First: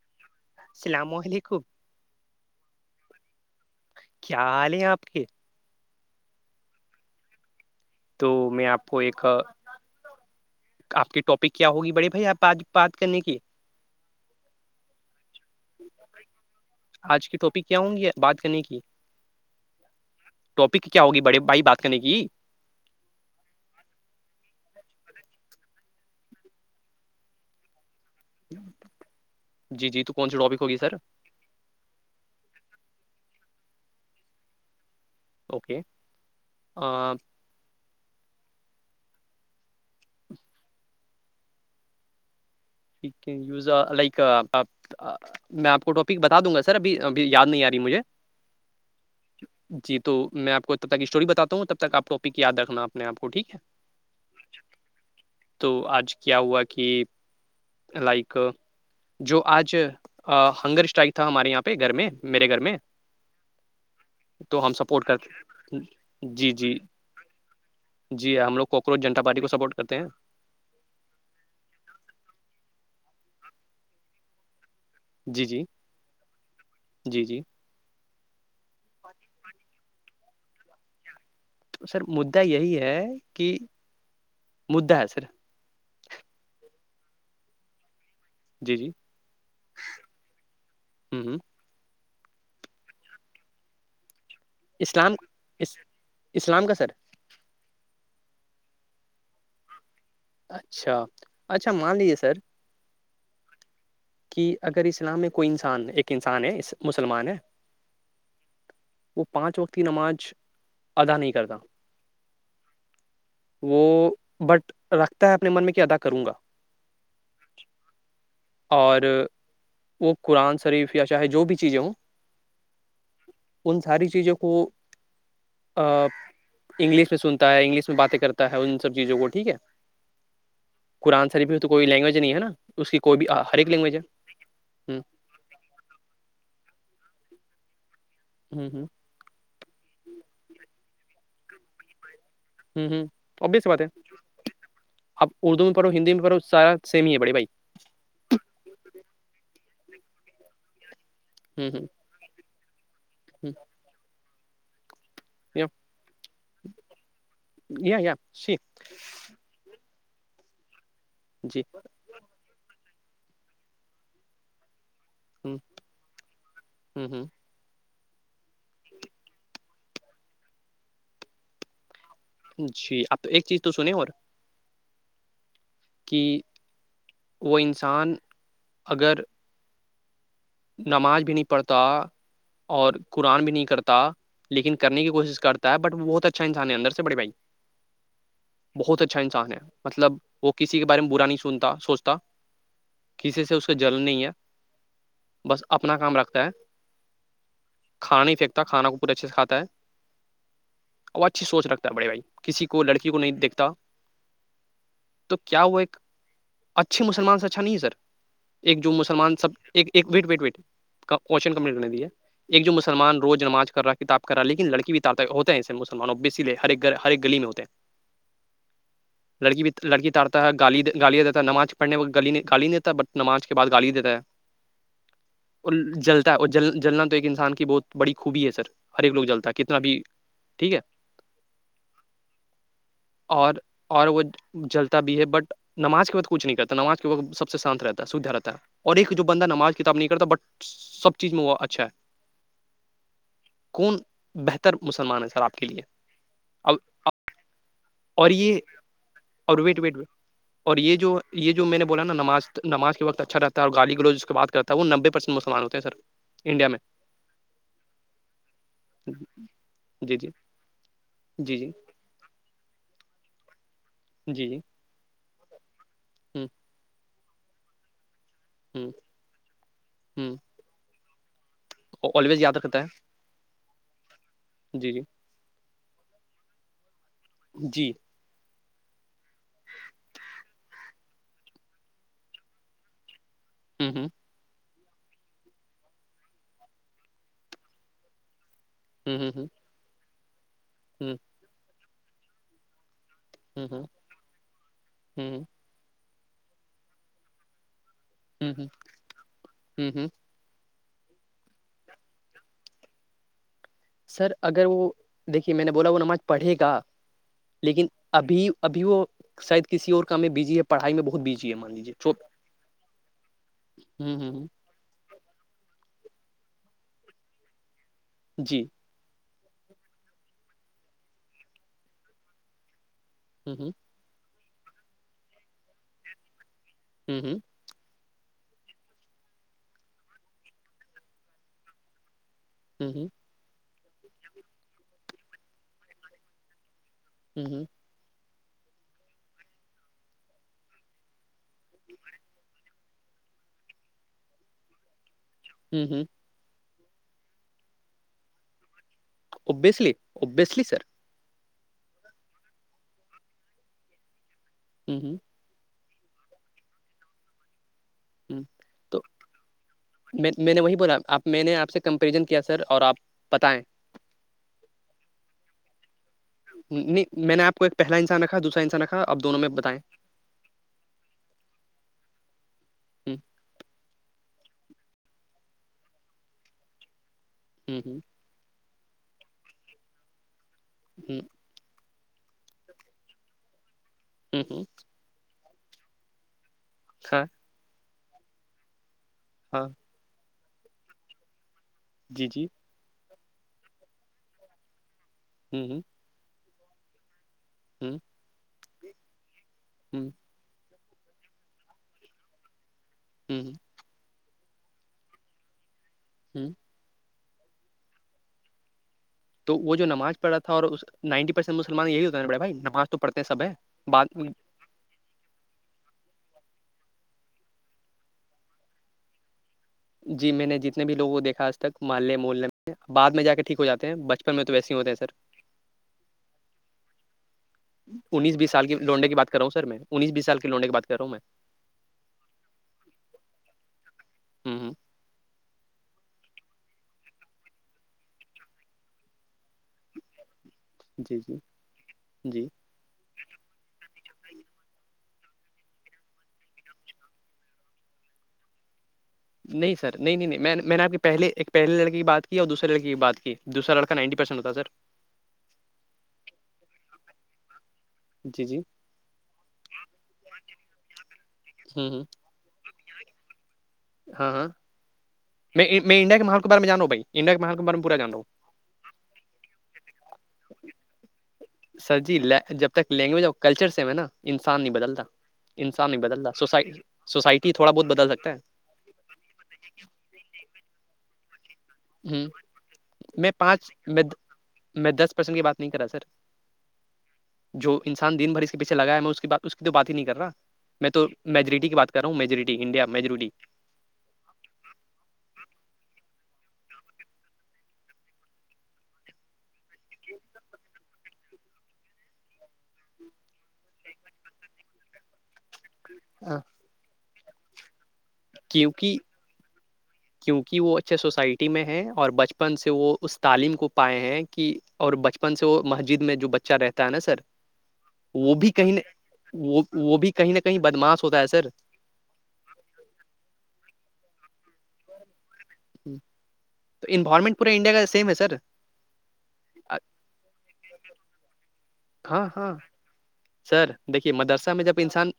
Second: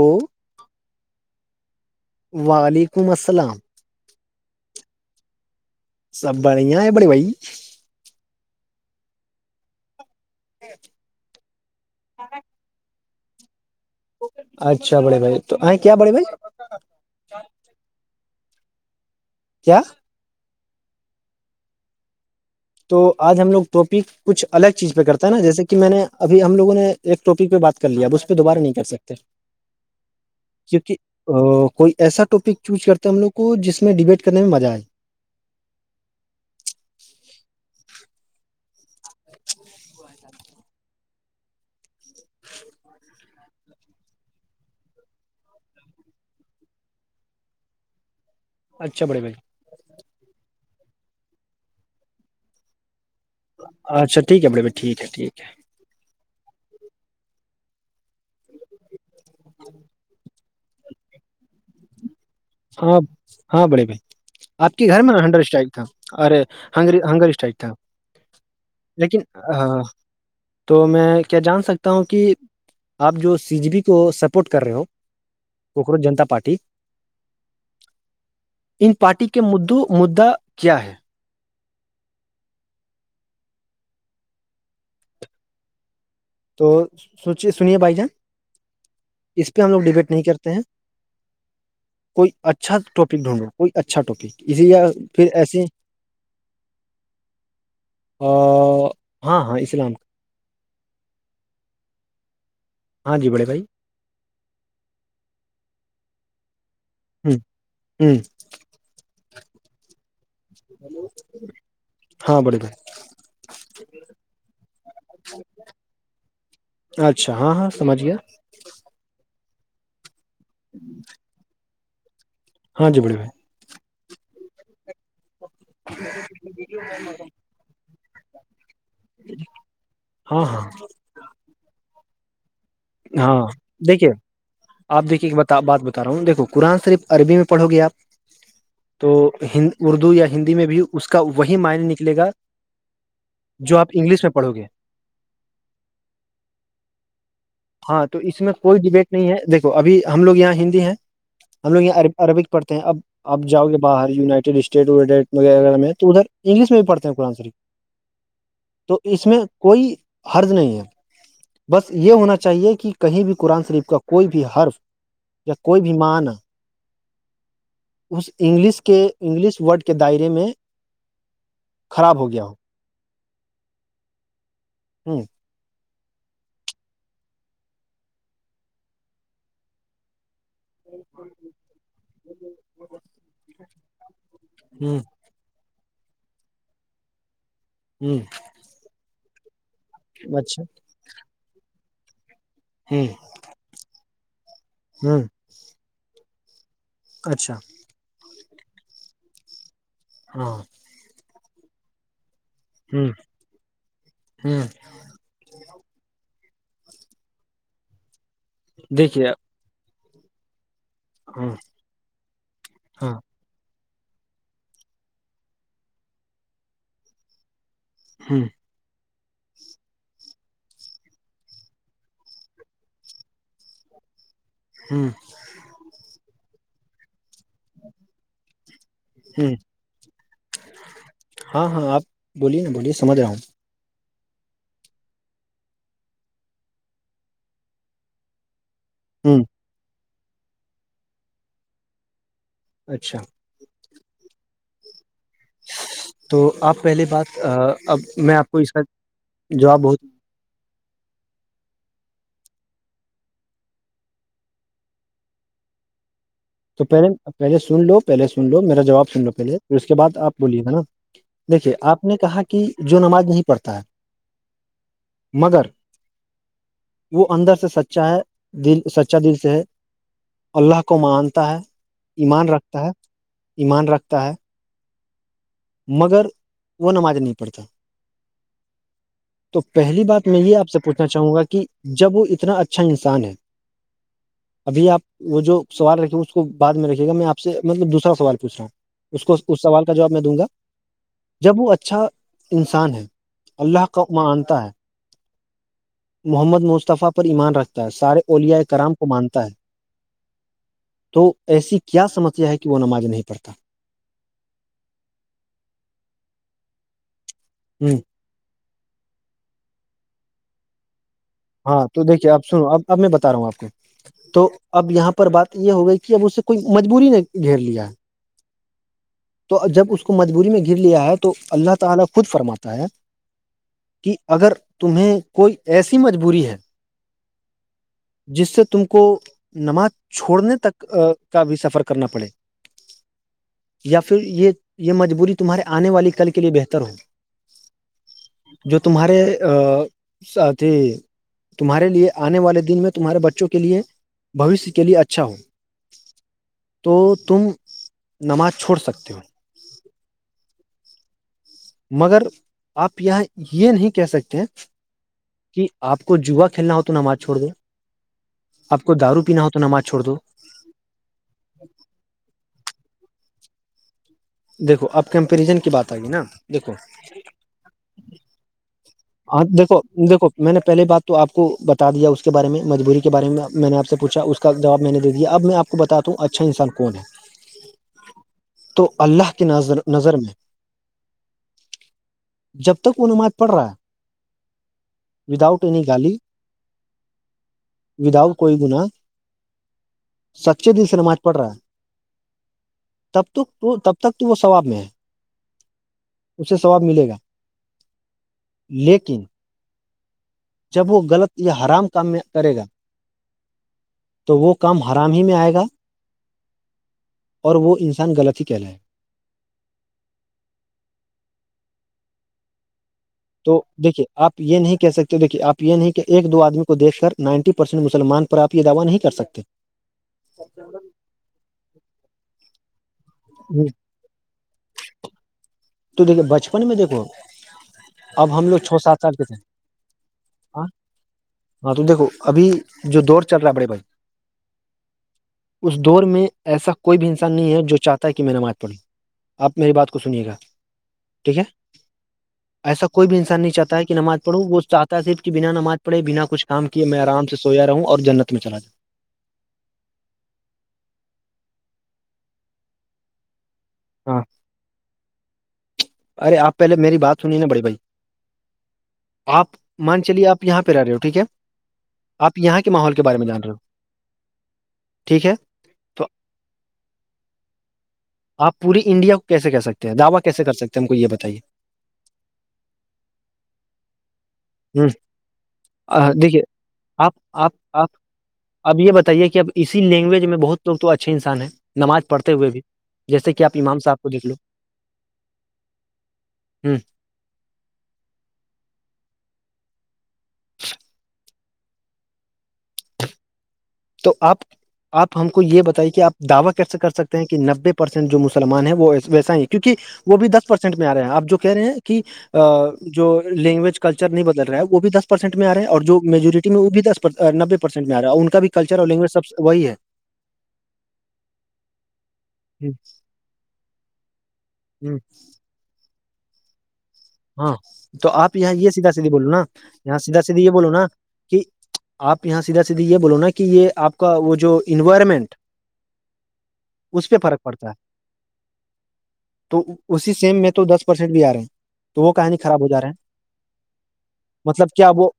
وہ سلامہل ہی خوب وعلیکم السلام کیا حال ہیں آپ کے سب بڑیا ہے بڑی بائی تو میں آپ کو ایک آپ کے ٹاپک کیا ہوگی بڑے بھائی آپ آج بات نیکی اچھا بڑے بھائی تو کیا بڑے بھائی آج کی ٹاپک کیا ہوں گی بات کرنے کی کیا ٹاپک کیا ہوگی بڑے بھائی بات کرنے کی تو آج ہم لوگ ٹاپک کچھ الگ چیز پہ کرتا ہے نا جیسے کہ میں نے ابھی ہم لوگوں نے ایک ٹاپک پہ بات کر لیا اب اس پہ دوبارہ نہیں کر سکتے جی جی تو کون سی ٹاپک ہوگی سر کیونکہ کوئی ایسا ٹاپک چوز کرتا ہم لوگ کو جس میں ڈیبیٹ کرنے میں مزہ آئے اوکے ہی ھ یوز لائک آپ میں آپ کو ٹاپک بتا دوں گا سر ابھی ابھی یاد نہیں آ رہی مجھے اچھا بڑے بھائی جی تو میں آپ کو تب تک اسٹوری بتا ہوں تب تک آپ اپک یاد رکھنا آ میں آپ ٹھیک ہے اچھاٹھیک ہے بڑے بھائی ٹھیک ہے ٹھیک ہے تو آج کیا ہوا کہ لائک جو آج ہنگر اسٹائک تھا ہمارے یہاں پہ گھر میں میرے گھر میں ہاں ہاں بڑے بھائی تو ہم آپ کے گھر سپورٹ میں ن ہنگر اسٹائک کرتے تھا ارے جی جی ہنگری اسٹائک تھا جی ہم لوگ کوکروج لیکن جنتا پارٹی کو سپورٹ کرتے ہیں تو میں کیا جان سکتا ہوں کہ آپ جو سی جی پی کو سپورٹ کر رہے ہو جی جی کوکروچ جنتا پارٹی جی جی ان پارٹی کے مدعا کیا ہے تو سر مدا یہی ہے کہ مدا ہے سر تو سوچے سنیے بھائی جان جی جی اس پہ ہم لوگ ڈبیٹ نہیں کرتے ہیں ہ ہ کوئی اچھا ٹاپک ڈھونڈو کوئی اچھا ٹاپک اسی یا اسلام پھر ایسیے اسلام کا سر ہاں ہاں اسلام اچھا اچھا مان لیجیے سر ہاں جی بڑے بھائی کہ اگر اسلام میں کوئی انسان ایک انسان ہے اس مسلمان ہ ہے ہ وہ پانچ وقت کی نماز ادا نہیں کرتا ہاں بڑے بھائی وہ بٹ لتا ہے اپنے من میں کیا ادا کروں گا اچھا ہاں ہاں سمجھ گیا اور وہ قرآن شریف یا چاہے جو بھی چیزیں ہوں ہاں جی بڑے بھائی ان ساری چیزوں کو انگلش میں سنتا ہے انگلش میں باتیں کرتا ہے ان سب چیزوں کو ٹھیک ہے ہاں ہاں قرآن شریف تو کوئی لینگویج نہیں ہے نا اس کی کوئی بھی ہاں ہر ایک لینگویج ہے دیکھیے ہوں آپ دیکے ایک بتا بات بتا رہا ہوںیکھو قرآن صرف عربی میں پڑو گے آپ ہوں ہوں تو اردو یا ہندی میں بھی اس کا وہی معائنی نکلے گا ہوں ہوں جو آپ انگلش میں پڑھو گے اب اردو میں پڑو ہندی میں پڑو سارا سم ہی ہے بڑی بھائی ہاں تو اس میں کوئی ڈبیٹ نہیں ہے دیکھو ابھی ہم لوگ یہاں ہندی ہیں ہوں ہم لوگ ہوں یہاں عرب عربک پڑھتے ہیں اب آپ ہوں جاؤ گے باہر یونائٹیڈ اسٹیٹ یا وغیرہ میں تو ادھر انگلش میں بھی پڑھتے ہیں قرآن شریف یا یا جی تو اس میں کوئی حرج نہیں ہے جی بس یہ ہونا چاہیے چاہیے کہ کہیں بھی قرآن شریف کا کوئی بھی حرف یا ہوں کوئی بھی معنی ہوں ہوں اس انگلش کے انگلش ورڈ کے دائرے میں خراب ہو گیا ہو جی آپ ایک چیز تو سنیں اور ہوں کہ وہ انسان اگر نماز بھی نہیں پڑھتا اور قرآن بھی نہیں کرتا لیکن کرنے کی کوشش کرتا بٹ وہ بہت اچھا انسان ہے اندر سے بڑے بھائی ہوں بہت اچھا انسان ہے مطلب وہ اچھا کسی کے بارے میں برا نہیں سنتا سوچتا کسی سے اس کا جل نہیں ہے ہوں بس اپنا کام رکھتا ہے اچھا کھا نہیں پنکتا کانا کو پورے اچھے سے کھا ہے [unintelligible] ہاں [inaudible] وہ اچھی سوچ رکھتا ہے بڑے بھائی کسی کو ہ لڑکی کو نہیں دیکھتا ہ تو کیا وہ ایک اچھے مسلمان سے اچھا نہیں ہے سر ایک جو دیکھیے مسلمان سب ایک وٹ وٹ ہاں وٹشن کمونٹی نے دیا ایک جو ہاں مسلمان روز نماز کر رہا کتاب کر رہا لیکن لڑکی ہوتے ہیںسے مسلمانوں بیسیے ہر ایک گھر ہر گلی میں ہوتے ہیں ہاں لڑکی بھی لڑکی تارتا ہے گالی گالیا دیتا ہے نماز پڑھنے میں گ گالی نہیں دیتا بٹ نماز کے بعد گالی دیتا ہے ہوں [inaudible] اور جلتا ہے اور جل جلنا تو ایک انسان کی بہت بڑی خوبی ہے سر ہر ایک لوگ ہ جلتا ہے کتنا بھی ٹھیک ہے ہاں ہاں آپ بولیے نا بولیے سمجھ رہا اور اور وہ جلتا بھی ہے بٹ نماز کے وقت کچھ نہیں کرتا نماز کے وقت سب سے شانت رہتا ہے سیدھا رہتا ہے اور ایک جو ہوں ہ بندہ نماز کتاب نہیں کرتا بٹ سب چیز میں وہ اچھا ہے اچھا [inaudible] کون بہتر مسلمان ہے سر آپ کے لیے تو آپ اب پہلی بات اب اور میں آپ کو یہ اس کا اور ویٹ جواب ویٹ بہت ویٹ اور یہ جو یہ جو میں نے بولا نا ناز نماز کے وقت اچھا رہتا ہے اور گالی گلوج کے بات کرتا تو وہ نبے پرسینٹ مسلمان ہوتے ہیں سر انڈیا میں تو پہلے پہلے سن لو پہلے سن لو میرا جواب سن لو پہلے پھر اس کے جی بعد جی آپ بولیے گا نا جی جی دیکھیے آپ نے کہا کہ جو نماز نہیں پڑھتا ہے جی مگر ہوں [inaudible] وہ اندر سے سچا ہے دل سچا دل سے ہے ہ اللہ کو مانتا ہے ایمان رکھتا ہے ایمان رکھتا ہے جی جی [inaudible] مگر وہ نمازنیتی [unintelligible] جی تو پہلی بات میں یہ آپ سے پوچھنا چاہوں گا کہ جب وہ اتنا اچھا انسان ہے ہوں ہوں [inaudible] ابھی آپ وہ جو سوال رکھے اس کو بد میں رکھیے گا میں آپ سے مطلب دوسرا سوال پوچھ رہا ہوں اس کو اس سوال کا جواب میں دوں گا ہوں [inaudible] جب وہ اچھا انسان ہے اللہ کا ماں منتا ہے [unintelligible] ہوں [inaudible] محمد مصطفی پر ایمان رکھتا ہے سارے ہ اولیاء کرام کو مانتا ہے ہ ہ تو ایسی کیا سمسیا ہے کہ وہ نماز نہیں پڑھتا سر اگر وہ دیکھیے میں نے بولا وہ نماز پڑھے گا لیکن ہ ابھی ابھی وہ شاید کسی اور کام میں بزی ہے پڑھائی میں بہت بجی ہاں تو دیکھیے اب سنو اب اب میں بتا رہا ہوں آپ کو ہ تو اب یہاں پر بات یہ ہو گئی کہ اب اسے کوئی مجبوری نہیں گھیر لیا ہے جی تو جب اس کو مجبوری میں گر لیا ہے تو اللہ تعالی خود فرماتا ہے ہوں ہوں [inaudible] کہ اگر تمہیں کوئی ایسی مجبوری ہے ہوں ہوں [inaudible] جس سے تم کو نماز چھوڑنے تک کا بھی سفر کرنا پڑے ہوں ہوں [unintelligible] یا پھر یہ یہ مجبوری تمہارے آنے والی کل کے لیے بہتر ہو ہوں ہوں [unintelligible] جو تمہارے اھی تمہارے آنے والے دن میں تمہارے بچوں کےےھوشیہ کے لیے اچھا اچھا ہو ہ ہ تو تم نماز چھوڑ سکتے ہو اوبسلی ابسلی سر مگر آپ یہاں یہ نہیں کہہ سکتے ہیں ہوں ہوں کہ آپ کو جوا کھیلنا ہو تو نماز چھوڑ دو ہ آپ کو تو دارو پینا ہو تو نماز چھوڑ دو میں میں نے وہی بولا آپ میں نے آپ سے کمپیریزن کیا سر اور آپ بتائیں دیکھو اب کمپریزن کی بات آئے گی نا دیکھو نہیں میں نے آپ کو ایک پہلا انسان رکھا دوسرا انسان رکھا آپ دونوں ہاں میں بتائیں دیکھو دیکھو میں نے پہلے بات تو آپ کو بتا دیا اس کے بارے میں مجبوری کے ہ بارے میں میں نے آپ سے پوچھا اس کا جواب میں نے دیا اب میں آپ کو بتات ہوں اچھا انسان کون ہے ہوں ہوں تو اللہ کی نظر نظر میں ہ [unintelligible] جب تک وہ نماز پڑ رہا ہوں ہوں وداؤٹ ایننی گالی ہاں وداؤٹ کوئی گنا ہاں [inaudible] جی جی تب تک تو تب تک تو وہ ثواب میں ہے ہوں ہوں اس سے سواب ملے گا ہوں لیکن ہوں جب وہ غلط یا حرام کام میں کرے گا جوں تو وہ کام حرام ہی میں آئے گا ہوں اور وہ انسان غلطی ہی کہہ لائے تو وہ جو ناز پڑا تھا اور اس نائنٹی پرسینٹ مسلمان یہی ہوتا پڑھا بائی نماز تو پڑھتے ہیں سب ہے تو دیکھیے بعد آپ یہ نہیں کہہ سکتے دیکھیے آپ ہی کہ ایک دو آدمی کو دھ کر نائنٹی پرسینٹ مسلمان پر آ یہ دعوی نہیں کر سکتے جی میں نے جتنے بھی لووں کو دیکھا آج تک محلے محلے میں بعد میں جا کے ٹھیک ہو ہوں۔ جاتے ہیں بچ میں تو ویسے ہوتے ہیں سر تو دیک بچپن میں دیکھو انیس اب ہم بیس لوگ سال کی چھ سات لونڈنے کی کے بات تھے رہا ہوں سر میں انیس بیس سال کی ہاں لونڈنے کی بات کر رہا ہوں میں ہاں تو دیکھو ابھی جو دور چل رہا ہے بڑے بھائی ہ اس دور میں ایسا کوئی بھی انسان نہیں ہے جو چاہتا ہے کہ میں نمات پڑھی آپ میری بات کو سنیے گا جی جی ٹھیک ہے جی ایسا کوئی بھی انسان نہیں چاہتا کہ نماز پڑھو وہ چاہتا صر کہ بنا نماز پڑے بنا کچھ کام کہ میں آرام سے سویا رہوں اور جنت میں چلا جؤں نہیں سر نہیں نہیں میں نے میں نے آپ کے پہلے ایک پہلے لڑکے کی بات کی اور دوسرے لڑکے کی بات کی دوسرا لک جاؤں نائنٹی پرسٹ ہوتا سر ارےپ پہلےیری بات سنی نا بڑی بھائی جی جی آپ مان چلیے آپ یہاں پہ آ رہے ہو ٹھیک ہے ہوں ہ آپ یہاں کے ماحول کے بارے میں جان رہے ہو ہاں ہاں ٹھیک ہے میں میں تو انڈیا کے مال کے بارے میں جان ہ بھائی انڈیا کے مال کے بارے میں پورا جان رہا ہوں آپ پوری انڈیا کو کیسے کہ سکتے ہیں دعوا کیسے کر سکتے ہیں ہم کو یہ بتائیے سر جی جب تک لینگویج اور کلچر سے ہے نا انسان نہیں ہوں بدلتا انسان نہیں آہ، بدلتا دیکھیے سوس آپ آپ سوسائٹی تھوڑا بہت آپ بدل سکتا ہے اب یہ بتائیے کہ اب اسی لینگویج میں بہت لوگ تو اچھے انسان ہیں نماز ہے ہ پڑھتے ہوئے بھی میں جیسے کہ آپ پانچ امام صاحب میں کو دیکھ لو میں دس پرسینٹ کی بات نہیں کرا سر ہوں جو انسان دن بھر اس کے پیچھے لگیا ہے میں اس اس کی تو بات ہی نہیں کر رہا میں تو میجورٹی کی بات کر رہا ہوں میجوریٹی انڈیا میجوریٹی تو آپ آپ ہم کو یہ بتائیے کہ آپ دعوی کیسے کر سکتے ہیں کہ نبے پرسینٹ جو مسلمان ہیں وہ ویسا ہی ہیں کیونکہ وہ بھی دس پرسینٹ میں آ رہے ہیں آپ جو کہہ رہے ہیں کہ جو لینگویج کلچر نہیں بدل رہا ہے وہ بھی دس پرسینٹ میں آ رہ ہیں اور جو میجوریٹی میں وہ بھی دس نببے پرسینٹ میں آ رہا ہے کا بھی کلچر اور کیونکہ لینگویج سب سے وہی ہے کیونکہ وہ اچھے سوسائٹی میں ہیں اور بچپن سے ہ وہ اس تعلیم کو پائے ہیں کہ اور ہ بچپن سے وہ مسجد میں جو بچہ رہتا ہے نا سر ہاں تو وہ آپ بھی یہاں یہ کہیں نہ سیدھا سیدھھی بولو نا وہ وہ یہاں بھی سیدھا کہیں نہ سیدھا یہ کہیں بولو نا بدماش ہوتا ہے کہ سر آپ یہاں سیدھا سیدھی یہ بولو نا کہ یہ آپ کا وہ جو انوائرمنٹ تو اس پہ انوائرمنٹ فرق پورا پڑتا انڈیا کا سیم ہے سر تو اسی سیم میں تو دس پرسینٹ بھی آ رہے ہیں تو وہ ہاں کہانی ہاں خراب ہو جا رہا ہے سر دیکھیے مدرسہ میں مطلب جب کیا وہ انسان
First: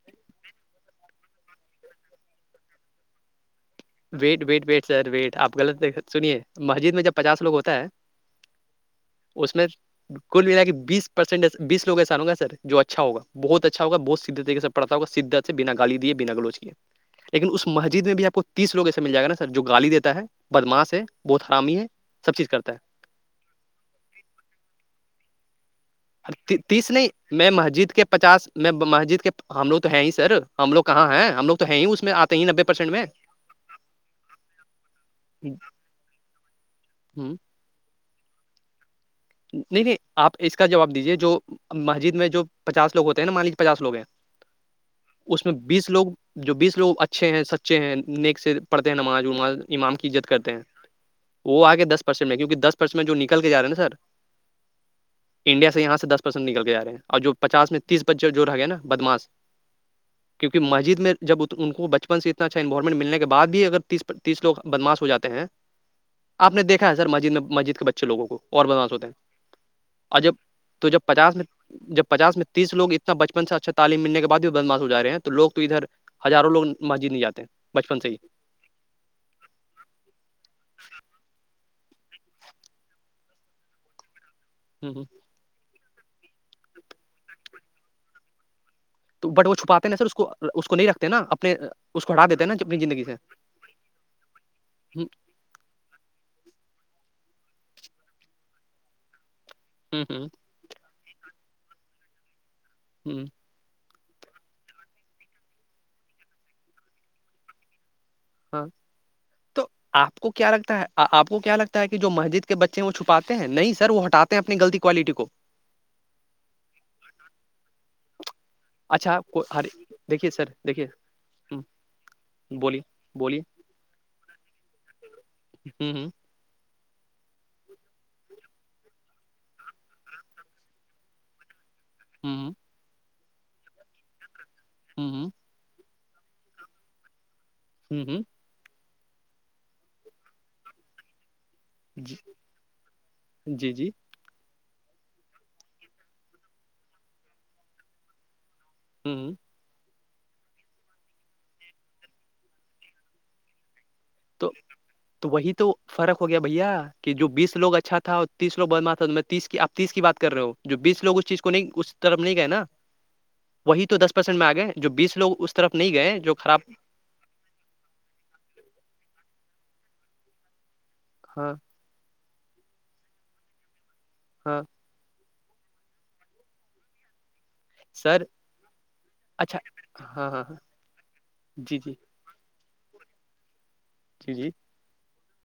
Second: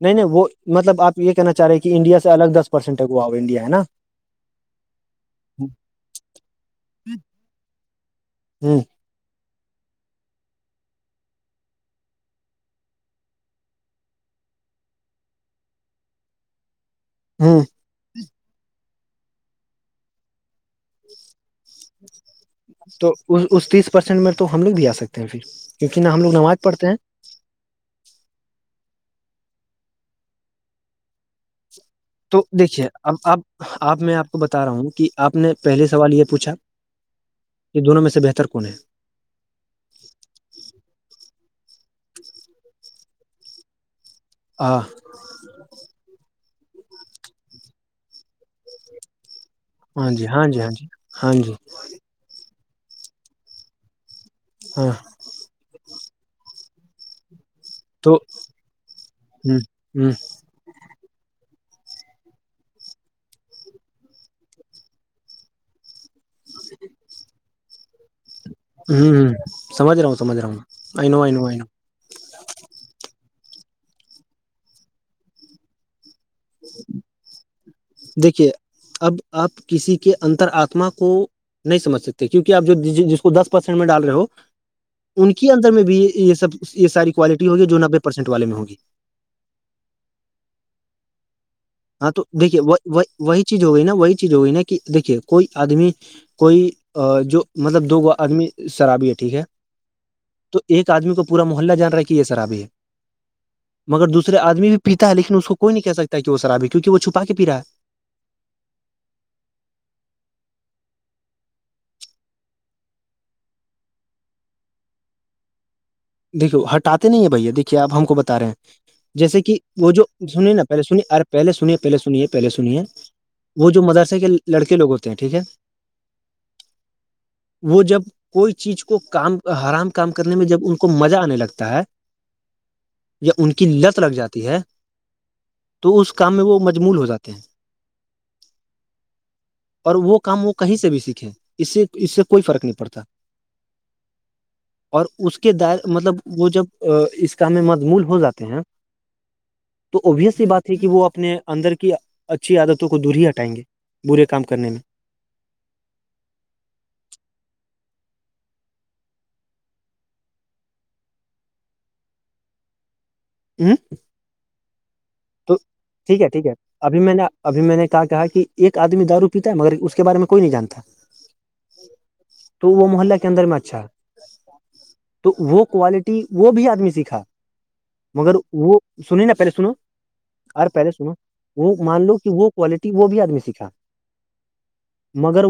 نہیں نہیں وہ مطلب آپ یہ کہنا چاہ رہے ہیں کہ انڈیا سے الگ دس پرسینٹ تک ہوا ہو انڈیا ہے نا wait wait wait sir wait آپ غلط سنیے مسجد میں جب پچاس لوگ ہوتا ہے ہوں اس میں کل م کہ بیس پرسینٹس لوگ ایسا ہوگ سر جو اچھاگ بہت اچھا ہوگا بت سیدھے طریقے سر پڑتا کو سدت سے بنا گالی دیے بنا گلوچ کیے لیکن ہ اس مسجد میں بھی آپ کو تیس لوگ ایسے مل جائے گ نا سر جو گالی دیتا ہے بدماس سے بہت حرامی ہے سب چیز کرتا ہے تو اس تیس پرسینٹ میں تو ہم لوگ بھی آ سکتے ہیں اھر تیس نہیں میں مسجد کے پچاس میں مسجد کے ہم لوگ تو ہیں ہی سر ہم لوگ کہاں ہیں ہم لوگ ہیں ہی اس میں آتے تو ہی نبے دیکھیے پرسینٹ میں اب آب اب میں آپ کو بتا رہا ہوں کہ آپ نے پہلے سوال یہ پوچھا ہوں کہ دونوں میں سے بہتر کون ہے نہیں نہیں آپ اس کا جواب دیجیے جو مسجد میں جو پچاسوگ ہوتے ہیں نا مانی لیجے پچاس لوگ ہیں آ اس میں بیس لوگ جو بیس لوگ اچھے ہیں سچے ہیں نیک سے پڑھتے ہیں نماز وماز امام کی ہاں جی عزت ہاں کرتے جی ہیں ہاں جی ہاں جی وہ آ کےے دس پرسینٹ میں کیونکہ دس پرسینٹ میں جو نکل کے جا رہے ہیں نا سر ہاں انڈیا سے یہاں سے دس پرسینٹ نکل کے ج رہے ہیں اور جو پچاس تیس تو پچے جوور ہے گیا نا بدماس ہ ہ کیونکہ مسجد میں جب ان کو بچپن سے اتنا اچھا انوارومٹ ملنے کے بعد اگریس تیسوگ بدماش ہو جاتے ہیں آپ نے دیکھا ہے سر مسجد میں مسجد کے بچے لوگوں کو اور بدماش ہوتے ہیں ہوں ہ سمجھ رہا ہوں اور جب سمجھ رہا ہوں تو جب آئی نو آئی پچاس میں نو آئی نو جب پچاس میں تیس لوگ ا بچپن سے اچھا تعلیم ملنے بعد بھی بدما ہوا رہے ہیں لوگ تو ادھر ہزاروں لوگ مسجد نہیں جاتے ہیں بچپن سے ہی دیکھیے اب آپ کسی کے انتر آتما کو نہیں سمج سکتے کیوںک آپ جو جس کو دس پرسینٹ میں ڈال رہے ہو ہوں ہوں ان کے اندر میں بھی یہ سب یہ ساری کوالٹی ہوگی جو نبے پرسینٹ والے میں ہوگی بٹ وہ چھپاتے ہیں نا سر اس کو اس کو نہیں رکھتے نا اپنے اس ہاں کو تو ہٹا دیتے ہیں نا دیکھیے اپنی زندگی سے وہی چیز ہو گئی نا وہی چیز ہوگئی نا کہ ہوں دیکھیے کوئی آدمی کوئی جو مطلب دو گ آدمی شرابی ہے ٹھیک ہے ہوں ہوں تو ایک آدمی کو پور محلہ جان رہا ہے کہ یہ سر اابی ہے ہوں مگر دوسرے آدمی بھی پیتا ہے لیکن اس کوئی نہیں کہہ سکتا ہے کہ وہ شرابی کیکہ وہ چھپا کے پی رہا ہے ہاں تو آ کو کیا لگتا ہے آپ کو کیا لگتا ہے کہ جو مسجد کے بچے وہ چھپاتے ہیں نہیں سر وہ ہٹاتے اپنیغلطی کوالٹی کو دیکھیو ہٹاتے نہیں ہیں بھیا دیکھیے آپ ہم کو بتا رہے ہیں اچھا جیسے کو- کہ ہر وہ جو دیکھیے سر سنیے نا دیکھیے پہلےنیے ارے ہوں، پہلےنیے پہلے سنیے پہلے بولیے سنیے بولیے وہ جو مدرسے کے لڑکے لوگ ہوتے ہیں ٹھیک ہے ہوں ہ وہ جب کوئی چیز کو کام آرام کام کرنے میں جب ان کو مزہ آنے لگتا ہے ہوں ہ یا ان کی لت لگ جاتی ہے ہوں ہوں تو اس کام میں وہ مجمول ہو جاتے ہیں ہوں ہوں اور وہ کام وہ کہیں سے بھی سیکھے اس سے اس جی سے کوئی فرق نہیں پڑتا جی جی اور اس کے کے دائر مطلب وہ جب اس کام میں مدمول ہو جاتے ہیں ہوں ہوں تو آوبویس بات ہے کہ وہ اپنے اندر کی اچھی عادتوں کو دور ہی ہٹائیں گے برے کام تو کرنے میں تو وہی تو فرق ہو گیا بھیا کہ جو بیسوگ اچھا تھا تیس لوگ بدمار تھا تو میں تیس کی آپ تیس کی بات کر رہے ہو جو بیس لوگ اس چیز کو نہیں اس طرف نہیں گئے نا [unintelligible] وہی تو دس پرسینٹ میں آ گئے جو بیس لو تو ٹھیک ہے ٹھیک ہے ابھی میں نے ابھی میں نے کہا کہ ایک آدمی دارو پیتا ہے مگر اس کے بارے میں کوئی نہیں جانتا ہاں تو وہ محللہ کے اندر میں اچھا ہاں تو وہ کوالٹی وہ بھی آدمی سیکھا سر مگر اچھا ہاں ہاں ر پہلے سنو وہ جی جی مان لو کہ وہ کوالٹی وہ بھی آدمی سکھا جی جی مگر وہ